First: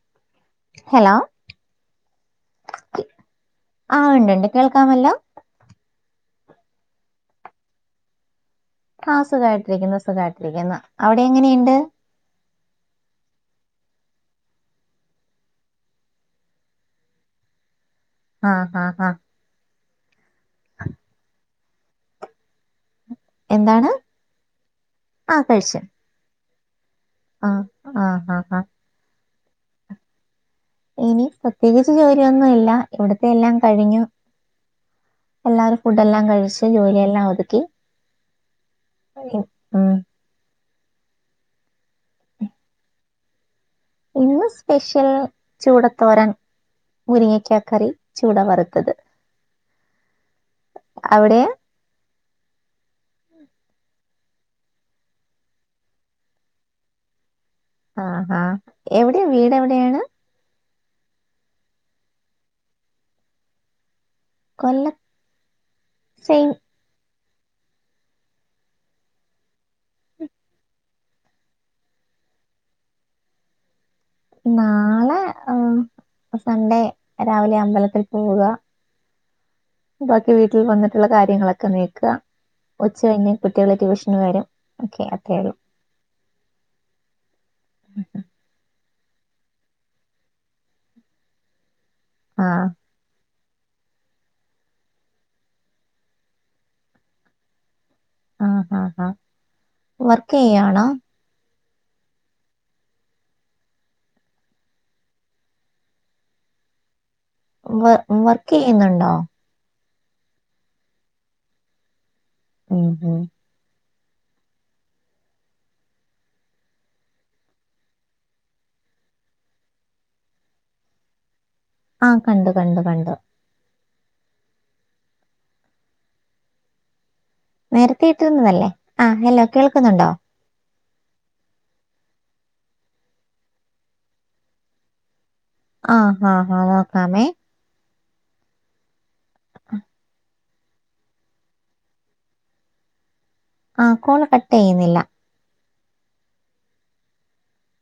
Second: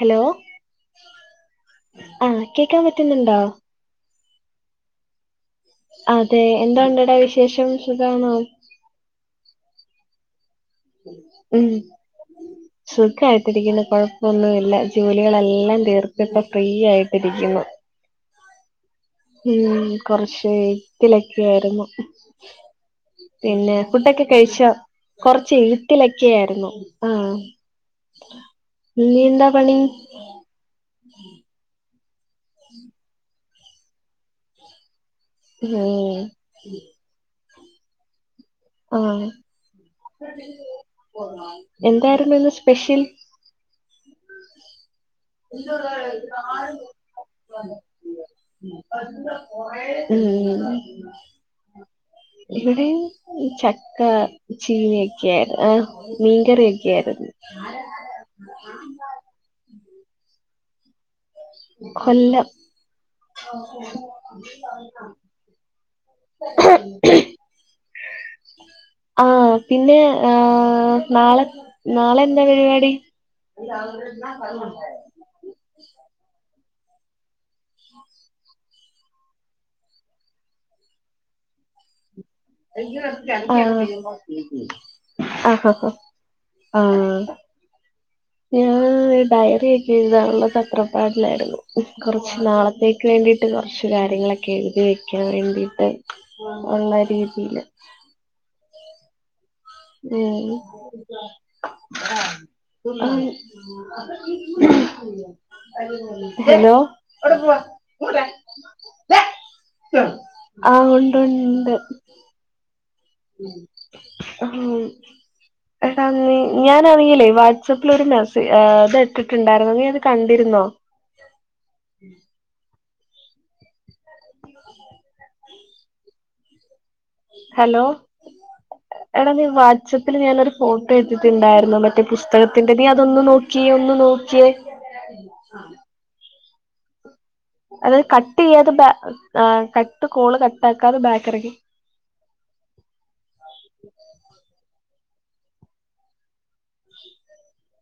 Hello hello ആഹ് കേക്കാൻ പറ്റുന്നുണ്ടോ ആഹ് ഉണ്ട് ഉണ്ട് കേൾക്കാമല്ലോ അതെ എന്തുണ്ടട വിശേഷം സുഖാണോ ആഹ് സുഖായിട്ടിരിക്കുന്ന് സുഖായിട്ടിരിക്കുന്ന് ഉം സുഖായിട്ടിരിക്കുന്നു കുഴപ്പമൊന്നുല്ല. ജോലികളെല്ലാം തീർത്ത് ഇപ്പൊ ഫ്രീ ആയിട്ടിരിക്കുന്നു. ആഹ് ആഹ് ആഹ് ഉം കൊറച്ച് എഴുത്തിലൊക്കെ ആയിരുന്നു പിന്നെ എന്താണ് ഫുഡ്‌ഒക്കെ കഴിച്ചോ ആ കൊറച്ച് കഴിച്ചു എഴുത്തിലൊക്കെ ആയിരുന്നു. ആഹ് ആ ആ ആ ആ ഇന്ന് എന്താ പണി ഇനി പ്രത്യേകിച്ച് ജോലിയൊന്നുല്ല ഇവിടത്തെ എല്ലാം കഴിഞ്ഞു എല്ലാവരും ഫുഡ് ഉം എല്ലാം കഴിച്ച് ജോലിയെല്ലാം ഒതുക്കി ആണ് ഉം. എന്തായ്ര്ന്നു ഇന്ന് സ്പെഷ്യെൽ? ഇന്ന് സ്പെഷ്യെൽ ചൂടത്തോരൻ മുരിങ്ങ്യക്കാ കറി ചൂട വറ്ത്തത് ഉം അവ്ടയാ? ഇവിടേ ഈ ചക്ക ചീനിക്കൊയായിര്ന്ന് ആഹ് മീൻകറിയൊക്കെ ആര്ന്ന് ആഹ് ഹാ എവ്ടെ വീടെവ്ടെയാണ്? കൊല്ലം കൊല്ല സെയിം ആഹ് പിന്നെ ആഹ് നാളെ നാളെ എന്താ പര്പാടി? [unintelligible] ആഹ് സൺഡേ രാവിലെ അമ്പലത്തിൽ പോവുകാ ബാക്കി വീട്ടിൽ വന്നിട്ട്ള്ള കാര്യങ്ങളൊക്കെ നീക്കാ ആഹ് വരും ഓക്കെ അത്രേ ഉള്ളൂ അഹ് ഹ ഹാ ആഹ് [unintelligible] ഞാൻ ഡയറിയൊക്കെ എഴ്താനുള്ള തത്രപ്പാടിലായ്ര്ന്നു കൊറച്ച് ആഹ് നാളത്തേ ക്ക് വേണ്ടീട്ട് കാെറച്ച് കാര്യങ്ങളൊക്കെ എഴ്തി വെക്കാം വേണ്ടീട്ട് ഒള്ള രീതീല് ആഹ് ഹാ ഹാ ഉം ഹെലോ വ വർക്കെയ്യ്ന്ന്ണ്ടോ ആഹ് ഉണ്ടു ഉണ്ട് ഉം ഉം ഹാം എടാ നി ഞാനാണെങ്കിലേ വാട്സപ്പ്ലൊരു മെസെ ഏഹ് ത് ഇട്ട്ട്ട്ണ്ടായ്ര്ന്നു നീ അത് കണ്ടിര്ന്നോ ആഹ് കണ്ടു കണ്ടു കണ്ടു [unintelligible] ഹലോ നേരത്തെ ഇട്ടിരുന്നതല്ലേ ആഹ് എടാ ഹലോ നീ കേൾക്കുന്നുണ്ടോ വാട്സപ്പില് ഞാനാെരു ഫോട്ടോ ഇട്ടിട്ട്ണ്ടായ്ര്ന്നു മറ്റേ പുസ്തകത്തിന്റെ നീ അതൊന്ന് നോക്ക്യേ ഒന്ന് നോക്ക്യേ ആഹ് ഹാ ഹാ നോക്കാമേ അതായത് കട്ട്യ്യാതെ ബ കട്ട് കോള് കട്ടാക്കാതെ ബാക്കെറെങ്ങി ആഹ് കോള് കട്ടെയ്യ്ന്നില്ല [unintelligible]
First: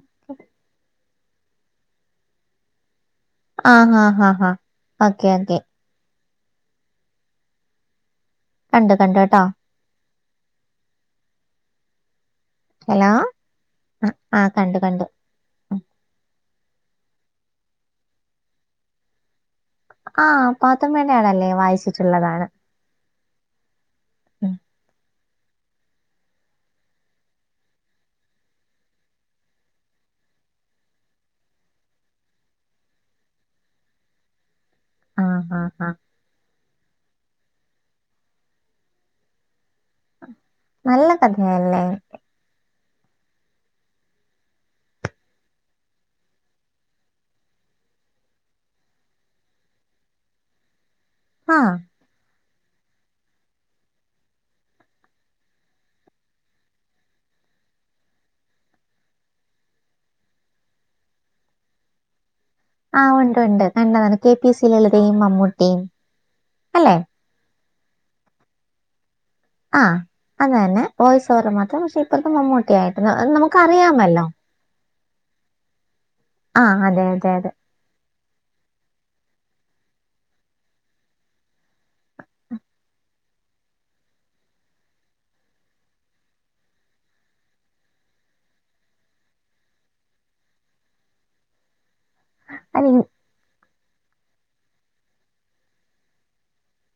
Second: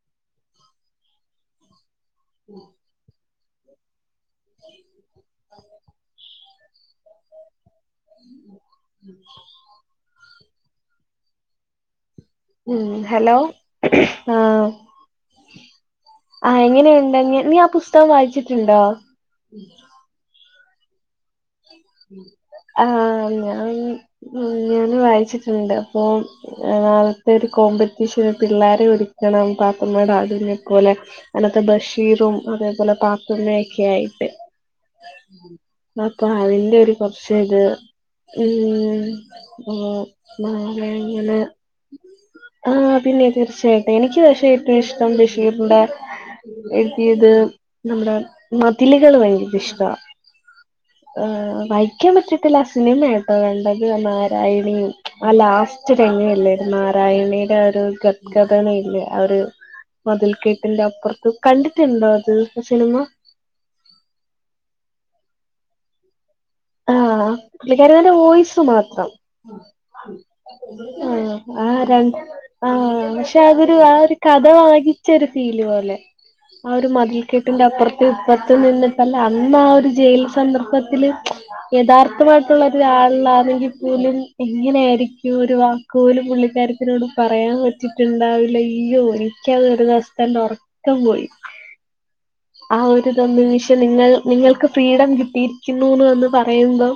[unintelligible] [unintelligible] ആഹ് ഹാ ഹാ ഹാ ഓക്കെ ഓക്കെ [unintelligible] കണ്ട് കണ്ട് കെട്ടാേ ഉം ഹലോ ഹെലോ ആഹ് ആഹ് എങ്ങെനെയുണ്ട്ഞ്ഞ് നീ ആ പുസ്തകം വായ്ച്ച്ട്ട്ണ്ടോ ആഹ് പാത്തുമ്മേന്റെ ആടെല്ലേ വായിച്ച് ആഹ് ഞാൻ ഞാനും വായിച്ചിട്ട്ണ്ട് അപ്പോം നാളെത്തെ ഒരു കോമ്പെറ്റീഷെന് പിള്ളാരെ ഒരുക്കണം പാത്തുമ്മേടെ ആടിനെ പോലെ അന്നത്തെ ബഷീറും അതേപോലെ പാത്തുമ്മയെക്കെ ആയിട്ട് ആഹ് ആഹ് ആഹ് അപ്പൊ അതിൽ ക്കെരു പക്ഷേ ഇത് [unintelligible] നാളെ നല്ല ഇങ്ങനെ കഥയല്ലേ ആഹ് പിന്നെ തീർച്ചയായിട്ടും, എനിക്ക് പക്ഷേ ഏറ്റവും ഇഷ്ടം ബഷീറിന്റെ എഴുതിയത് നമ്മുടെ മതിലികള് ഭയങ്കര ഇഷ്ട ആഹ് വായി വായിക്കാൻ പറ്റത്തില്ല ആ സിനിമയാട്ടോ കണ്ടത് നാരായണിയും ആ ലാസ്റ്റ് രംഗം ഇല്ലേ നാരായണീടെ ഒരു ഗഗ്‌ഥനവില്ലേ അവര് മതിൽ കെട്ടിന്റെ അപ്പുറത്ത് കണ്ടിട്ടുണ്ടോ അത്? സിനിമ ആഹ് ഉണ്ട് ഉണ്ട് കണ്ടതാണ്, കെ പി സി ലളിതയും മമ്മൂട്ടിയും അല്ലേ ആഹ് പുള്ളിക്കാരിയുടെ വോയിസ് മാത്രം ആഹ് ആഹ് ആ രണ്ട് മമ്മൂട്ടിയായിട്ട് ആഹ് പക്ഷെ നമുക്ക് അതൊരു ആ ഒരു അറിയാമല്ലോ കഥ വായി വായിച്ചൊരു ഫീല് പോലെ ആ ഒരു അതെ മതിൽ അതെ അതെ കെട്ടിന്റെ അപ്പുറത്ത് ഇപ്പറത്ത് നിന്നിട്ടല്ലേ അന്ന് ആ ഒരു ജയിൽ സന്ദർഭത്തില് യഥാർത്ഥമായിട്ടുള്ള ഒരാളിലാണെങ്കിൽ പോലും എങ്ങനൊയിരിക്കും ഒരു വാക്ക് പോലും പുള്ളിക്കാരത്തിനോട് പറയാൻ പറ്റിട്ടുണ്ടാവില്ല അയ്യോ എനിക്കത് ഒരു ദിവസത്തെ എന്റെ ഒറ ക്കം പോയി ആ അല്ല ഇ- ഒര് നിമിഷം നിങ്ങൾ നിങ്ങൾക്ക് ഫ്രീഡം കിട്ടിയിരിക്കുന്നുന്ന് വന്ന് പറയുമ്പം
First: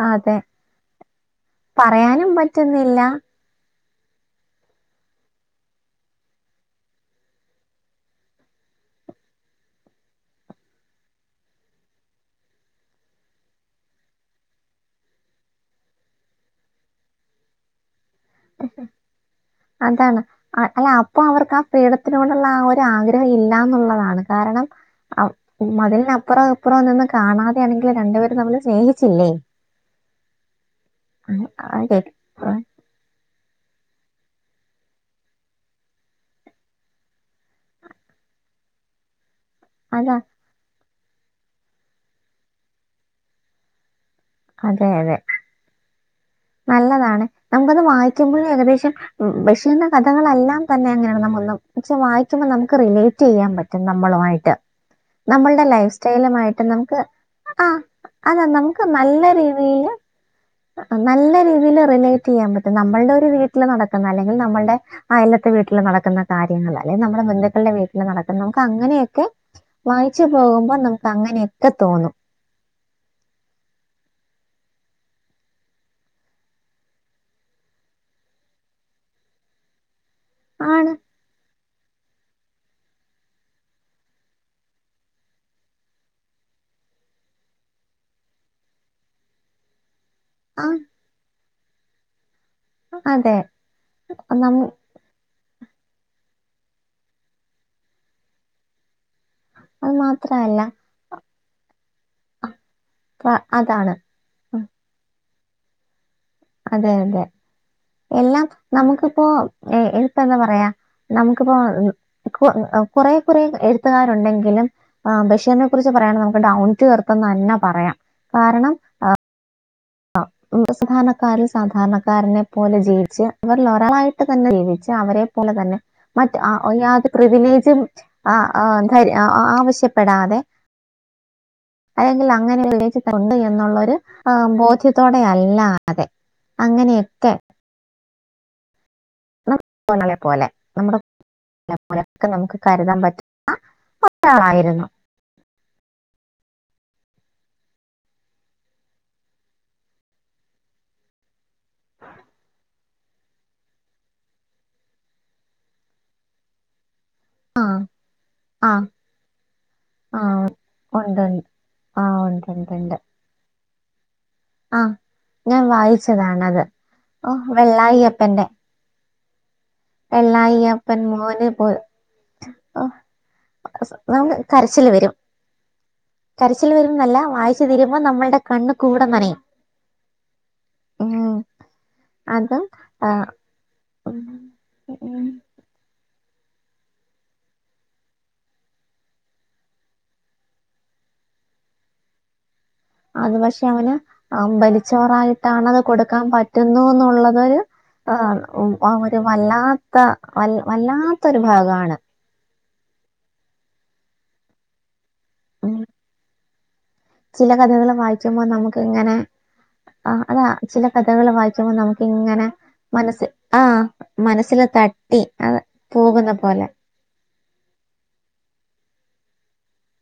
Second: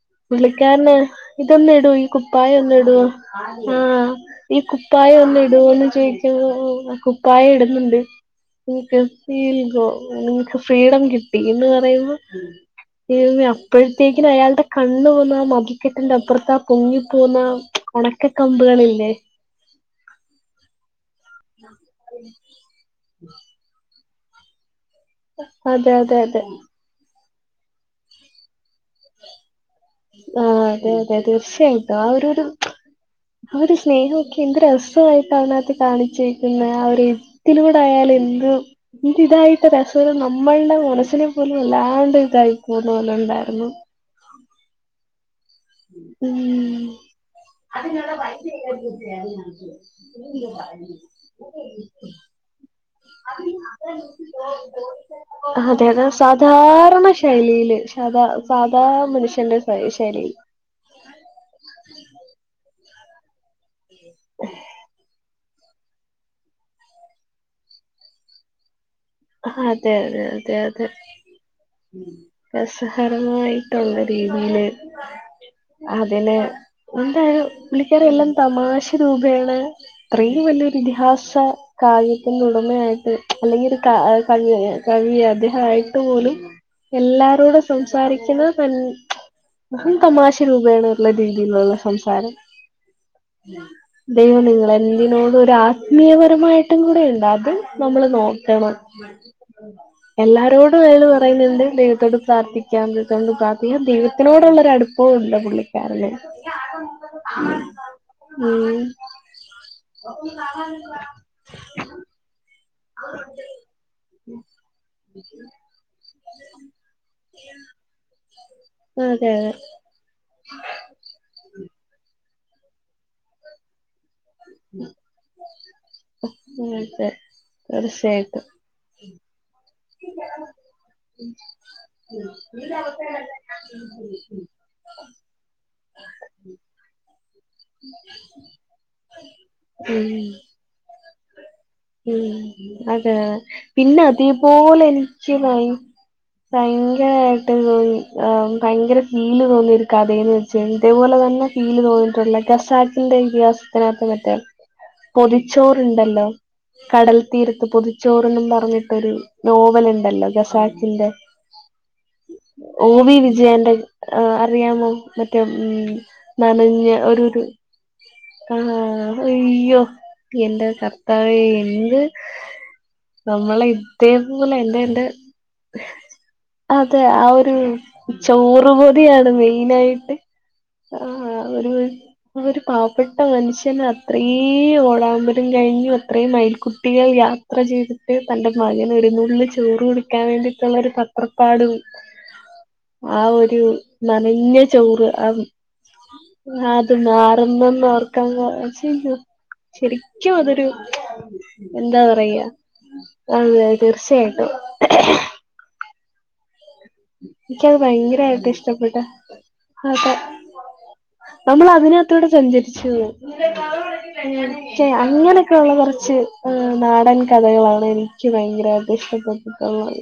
ആ, അതെ പുള്ളിക്കാരന് ഇതൊന്ന് ഇടൂ ഈ പറയാനും കുപ്പായൊന്ന് ഇടൊ പറ്റുന്നില്ല ആഹ് ഈ കുപ്പായൊന്ന് ഇടുവോന്ന് ചോയ്ക്കുമ്പം കുപ്പായം ഇടുന്നുണ്ട് നിക്ക് വി വിൽ ഗോ. നിങ്ങക്ക് ഫ്രീഡം കിട്ടി എന്ന് പറയുമ്പം ദൈവമേ അപ്പഴത്തേക്കിന് അയാള്ടെ കണ്ണ് പോവ്ന്നാ മതിൽക്കെട്ടിന്റെ അപ്പുറത്താ പൊങ്ങിപ്പോവ്ന്നാ ഒണക്ക കമ്പുകളില്ലേ? അതാണ് അല്ല അപ്പൊ അവർക്ക് ആ ഫ്രീഡത്തിനോട്ള്ള ആ ഒ റ്റ ആഗ്രഹം ഇല്ലാന്നുള്ളതാണ് കാരണം അ അതെ അതെ അതെ മതിലിനപ്പുറം ഇപ്പുറം നിന്ന് കാണാതെ ആണെങ്കിലും രണ്ട്പേരും തമ്മില് സ്നേഹിച്ചില്ലേ ആഹ് അതെ അതെ തീർച്ചയായിട്ടും ആ ഒരൊരു ആ ഒരു സ്നേഹവക്കെ എന്ത് രസ്സായിട്ടാണ് അതിനാത്ത് കാണിച്ചേക്കുന്നേ ആ ഒര് ത്തിലൂടായാല് എന്ത് ഇതായിട്ട് രസ അതാ നമ്മൾടെ മനസ്സിനെ പോലും വല്ലാണ്ട് ഇതായി പോന്ന പോലെ ഇണ്ടാര്ന്നു അതെ അതെ ഉം നല്ലതാണ് നമുക്കത് വായിക്കുമ്പയും ഏകദേശം ബെഷിർന്റെ കഥകളെല്ലാം തന്നെ അങ്ങനെയാണ് നമ്മള പക്ഷെ വായിക്കുമ്പോൾ നമുക്ക് റിലേറ്റ് ചെയ്യാൻ പറ്റും നമ്മളു വായിട്ട് നമ്മൾടെ അതെ ലൈഫ് അതെ സ്റ്റൈലുമായിട്ട് നമുക്ക് സാധാരണ ആഹ് ശൈലിയില് സാധാ അതാ നമുക്ക് സാധാ നല്ല മനുഷ്യന്റെ രീതിയില് ശൈലിയിൽ നല്ല രീതില് റിലേറ്റ് ചെയ്യാൻ പറ്റും നമ്മൾടെ ഒരു വീട്ടില് നടക്കുന്ന അല്ലെങ്കിൽ നമ്മൾടെ അയല ത്തെ വീട്ടില് നടക്കുന്നാ കാര്യങ്ങള് അല്ലെങ്കില് നമ്മടെ ബന്ധുക്കൾടെ വീട്ടില് നടക്കുന്ന നമുക്ക് അങ്ങനെ യെക്കെ അതെ അതെ വായിച്ചു അതെ പോകുമ്പോ നമുക്ക് അങ്ങനെയെക്കെ തോന്നും രസഹരമായിട്ടുള്ള രീതിയില് അതില് എന്തായാലും പുള്ളിക്കാരി എല്ലാം തമാശ രൂപേണ ഇത്രേം വല്ല്യോര് ആണ്. ഇതിഹാസ കായികത്തിനു ഉടമയായിട്ട് അല്ലെങ്കി ഒരു ക അ കവി കവി അദ്ദേഹാവായിട്ട് പോലും എല്ലാരോടും സംസാരിക്കുന്ന നല്ല അതും തമാശ ആ രൂപേണ ഒള്ള രീതിലുള്ള സംസാരം അതെ. ദൈവം നം നിങ്ങളെ എ ല്ലാത്തിനോടും ഒരു ആത്മീയപരമായിട്ടും കൂടെയുണ്ട് അതും നമ്മള് നോക്കണം അത് മാത്രമല്ല എല്ലാരോടും അയാള് പറയുന്ന്ണ്ട് ദൈവത്തോട് പ്രാർത്ഥിക്കാംന്ന് തോണ്ട് പ്ര- പ്രാർത്ഥിക്കാൻ അതാണ്. ദൈവ ഉം, നോടുള്ളൊരടുപ്പോണ്ട പുള്ളിക്കാരന് അതെ അതെ എല്ലാം ഉം നമുക്ക് ഇപ്പോ ഇപ്പെന്താ പറയാ നമു ഇക്ക്പോ കൊറേകൊറേ എഴുത്തുകാരുണ്ടെങ്കിലും ആ ബഷീനും കുറിച്ച് പറയാണെ നമുക്ക് ഡൗൺ ടു ഏർത്ത്ന്ന പറയാം കാരണം അതെ അതെ ആ സാധാരണക്കാരിൽ സാധാരണക്കാരനെ പോലെ ജീവിച്ച് അവരിലൊരാളായി തന്നെ ജീവിച്ച് അവരെ പോലെ തന്നെ മറ്റ് ആ അതെ യാതൊരു പ്രിവിലേജും തീർച്ചയായിട്ടും ആഹ് ആഹ് ധരി ആ ആവശ്യപ്പെടാതെ അല്ലെങ്കിൽ അങ്ങനെ [unintelligible] ഉണ്ട് എന്നുള്ളൊര് ആ ബോധ്യ ക്ഷ്യത്തോടെ അല്ലാതെ അങ്ങനെയൊക്കെ [inaudible] നമ്മ ഉം പോന്നളെ പോലെ നമ്മടെ ഉം പറ്റും അതേപിന്നെ അതേപോലെ ളായിരുന്നു എനിക്ക് വൈ ഭയങ്കരായിട്ട് തോന്നി ആഹ് ഭയങ്കര ഫീല് തോന്നിയൊര് കതേന്ന് വെച്ച ഇതേപോലെ തന്നെ ഫീല് തോന്നിട്ടുള്ള ഖസാക്കിന്റെ ഇതിഹാസത്തിനാത്ത് മറ്റെ പൊതിച്ചോറ്ണ്ടല്ലോ കടൽ തീരത്ത് ആഹ് പൊതിച്ചോറെന്നും ആഹ് പറഞ്ഞിട്ടൊരു നോവൽ ഇണ്ടല്ലോ ആഹ് ഗസാഖിന്റെ ഉണ്ട്ണ്ട് ആഹ് ഉണ്ട്ണ്ട്ണ്ട് ഓവി വിജയന്റെ ആഹ അറിയാമോ ആഹ് മറ്റേ ഉം ഞാൻ വായിച്ചതാണത് നനഞ്ഞ ഒരുരു ഓഹ് വെള്ളായിയപ്പന്റെ ആഹ് അയ്യൊ എന്റെ വെള്ളായിയപ്പൻ കർത്താവേ മോന് പോ അത് ഓഹ് നമ്മളെ ഇത്തേ നമുക്ക് പോലെഎന്റെ കരച്ചില് എന്റെ വരും കരച്ചില് അതെ വരുംന്നല്ല ആ ഒരു വായിച്ചു തീരുമ്പോ നമ്മളുടെ ചോറു കണ്ണ് കൂടെ പൊതിയാണ് നനയും മെയിനായിട്ട് ഉം ആഹ് ഒരു ആ അത് ഒരു പാവപ്പെട്ട ആഹ് മനുഷ്യന് അത്രീം ഉം ഓടാമ്പരം കഴിഞ്ഞു അത്രയും മയ് കുട്ടികൾ യാത്ര ചെയ്തിട്ട് തന്റെ മകനൊരു നുള്ള് ചോറ് കൊടുക്കാൻ വേണ്ടിട്ടുള്ള ഒരു തത്രപ്പാടും [unintelligible] ആ അത് ഒരു പക്ഷെ അവന് നനഞ്ഞ ചോറ് ആ അമ്പലിച്ചോറായിട്ടാണത് കൊടുക്കാൻ അത് പറ്റുന്നുന്നുള്ളതൊരു നാറുന്നെന്നോർ ക്കുമ്പൊ ആഹ് ഒരു വല്ലാത്ത ശരിക്കും അതൊരു വല്ലാത്തൊരു ഭാഗമാണ് എന്താ പറയാ അതെ തീർച്ചയായിട്ടും ഉം ചില ഇക്ക്യത് കഥകൾ വായിക്കുമ്പോൾ ഭയങ്കരായിട്ട് നമുക്ക് ഇഷ്ടപ്പെട്ട് ഇങ്ങനെ ആ അതാ ചില കഥകൾ നമ്മൾ വായിക്കുമ്പോൾ നമുക്ക് അതിനാത്തൂടെ ഇങ്ങനെ സഞ്ചരിച്ച് പോവും മനസ്സ് ആ മനസ്സിൽ ചെ തട്ടി അങ്ങനൊക്കെ അത് ഇള്ള കൊറച്ച് പോകുന്ന പോലെ ആഹ് നാടൻ കഥകളാണ് എനിക്ക് ഭയങ്കരായിട്ട് ഇഷ്ടപ്പെട്ടിട്ടുള്ളത്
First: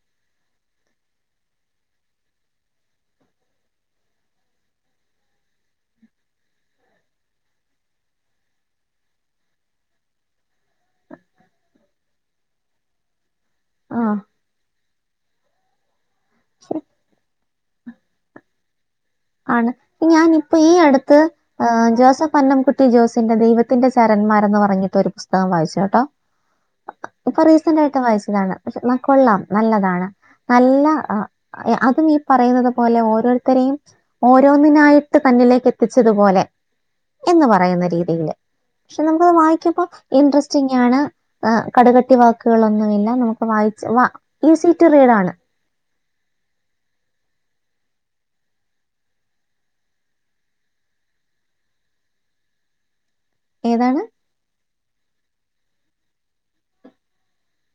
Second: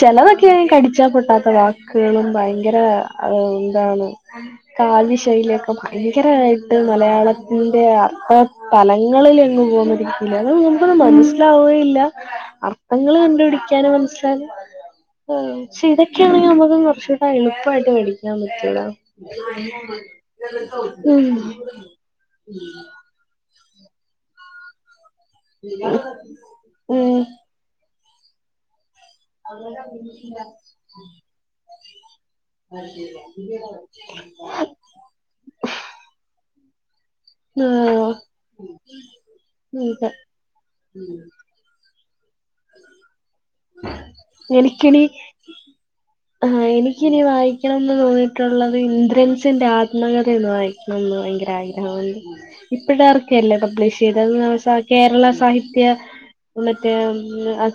ചെലതൊ ക്കെ കടിച്ചാ പൊട്ടാത്ത വാക്ക്കളും ഭയങ്കര അ ന്താണ് കാവ്യ ശൈലിയൊക്കെ ഭയങ്കരായിട്ട് മലയാളത്തിന്റെ അർത്ഥ തലങ്ങളിൽ എങ്ങ് പോകരിക്കില്ല അത് മുമ്പ് ത് മനസ്സിലാവേല്ല അർത്ഥങ്ങള് കണ്ടുപടിക്കാൻ ആ മനസ്സിലാകു ആ ഷെ ഇതൊക്കെയാണെങ്കിൽ നമുക്ക് കൊറച്ചൂടെ എളുപ്പായിട്ട് പടിക്കാൻ പറ്റുടാ ആണ് ഞാന് ഇപ്പം ഈ അടുത്ത് ഉം അ ജോസഫ് അന്നംകുട്ടി ജോസ് ഫിന്റെ ദൈവത്തിന്റെ ശരന്മാരെന്ന് പറഞ്ഞിട്ട് ഒരു പുസ്തകം വായിച്ചേട്ടോ ഉം കുറേ വട്ടം വായിച്ചതാണ് പഷെ ന്ന കൊള്ളാം നല്ലതാണ് നല്ല അ അതും ഈ പറയുന്നത് പോലെ ഓരോരുത്തരെയും ഓരോന്നിനായിട്ട് തന്നിലേക്കെത്തിച്ചതുപോലെ എന്ന് പറയുന്ന ആഹ് രീതിയില് പക്ഷെ നമ്മളത് വായിക്കുമ്പൊ ഇൻട്രസ്റ്റിംഗാണ് കടുകട്ടി വാക്കുകളൊന്നുവില്ല നമുക്ക് വായിച്ച് വാ ഈസി ടു എനിക്കിനി റീഡാണ് ആഹ് എനിക്കിനി വായിക്കാൻ തോന്നീട്ടുള്ളത് ഇന്ദ്രൻസിന്റെ ആത്മകഥയന്ന് വായി ണംന്ന് വയങ്കരാഗ്രഹണ്ട്. ഇപ്പോഴാർക്കല്ലേ പബ്ലിഷ് ഏതാണ് ചെയ്തത് കേരള സാഹിത്യ മറ്റേ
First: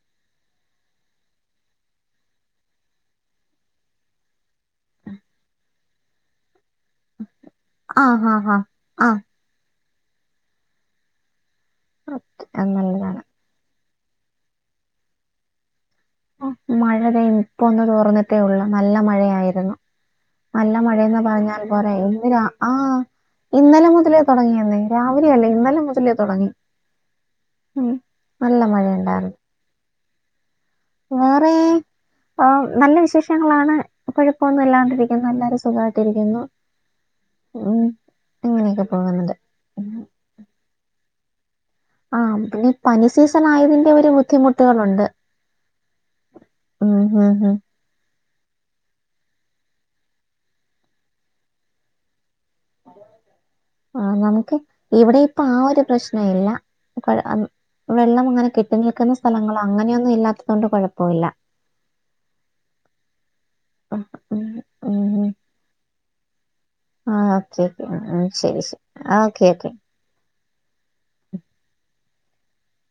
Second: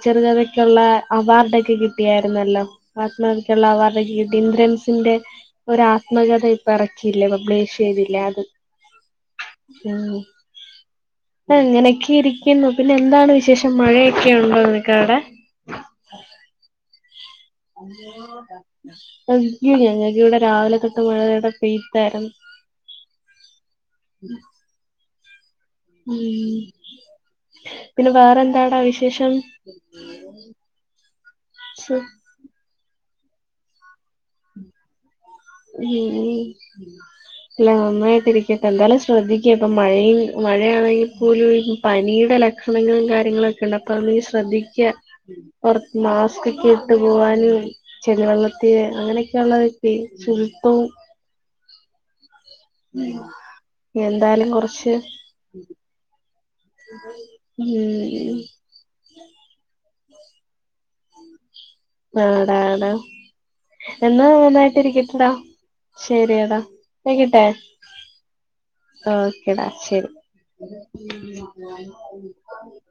ചെറുകഥയ്ക്കുള്ള അവാർഡൊക്കെ കിട്ടിയാര്ന്നല്ലോ? മാത്മാക്കുള്ളവാർഡൊക്കെ കിട്ടി. ഇന്ദ്രൻ സിന്റെ ഒരാത്മകഥ ഇപ്പ ഇറക്കിയില്ലേ. പബ്ലിഷ് ആ ചെയ്തില്ലേ ഹാ അത്. ഹാ ആ ഉ ആ പ്പങ്ങനൊക്കെ ഓക്കെ ഇരിക്കുന്നു. അത് നല്ലതാണ് പിന്നെന്താണ് വിശേഷം മഴ ക്കെയുണ്ടോ നിൻക്കവിടെ? ആഹ് മഴതെയ്ന് ഞക്ക് വ്ടെ നല്ല രാവിലെ തൊട്ട് മഴയെന്ന് മഴടെ പറഞ്ഞാൽ പോരെ ഇന്ന് പെയ്താര്ന്നു രാ ആ ഇന്നലെ മുതലേ തുടങ്ങിയന്നേ രാവിലെയല്ല ഇന്നലെ മുത ഉം പിന്നെ നല്ല വേറെന്താടാ വിശേഷം? മഴയുണ്ടായിരുന്നു വേറെ സു ആ നല്ല വിശേഷങ്ങളാണ് കുഴപ്പോന്നുല്ലാണ്ടിരിക്കുന്നു എല്ലാരും സു ഉം ഉം, ല്ലമ്മന്നായിട്ടിരിക്ക അങ്ങനെയൊക്കെ ന്തായാലും പോകുന്നുണ്ട് ശ്രദ്ധിക് ഇപ്പം ഉം, മഴയും മഴയാണെങ്കിൽ പോലും പനീടെ ആഹ് പിന്നെ ഈ ലക്ഷണങ്ങളും പനി സീസൺ കാര്യങ്ങളൊക്കെണ്ട് ആയതിന്റെ ഒരു അപ്പത്‌നീ ശ്രദ്ധിക്ക ബുദ്ധിമുട്ടുകളുണ്ട്. പൊറ- - ഉം മാസ്ക്കൊക്കെയിട്ട് ഉം ഉം പോവാനും. ചെളിവെള്ളത്തി അങ്ങനെയൊക്കെ ഉള്ളതൊ ശുചപ്പവും ആ എന്തായാലും നമുക്ക് കുറച്ച് ഇവിടെ ഇപ്പൊ ആ ഒരു പ്രശ്നൊയില്ല. അം വെള്ളം ഉം അങ്ങനെ കെട്ടി നിൽക്കുന്ന സ്ഥലങ്ങള് അങ്ങനെയൊന്നും ഇല്ലാത്തതോണ്ട് കുഴപ്പൊവില്ല. ആടാടാ ഉം എന്നാ നന്നായിട്ട് ഉം ഉം ഇരിക്കട്ടെടാ ശരിയെടാ. ആഹ് വെയ്ക്കെട്ടെ ഓക്കെ ഓക്കെ ഉം ശരി ശരി ആഹ് ഓക്കെ ഓക്കെ ക്കടാ ശരി. [unintelligible]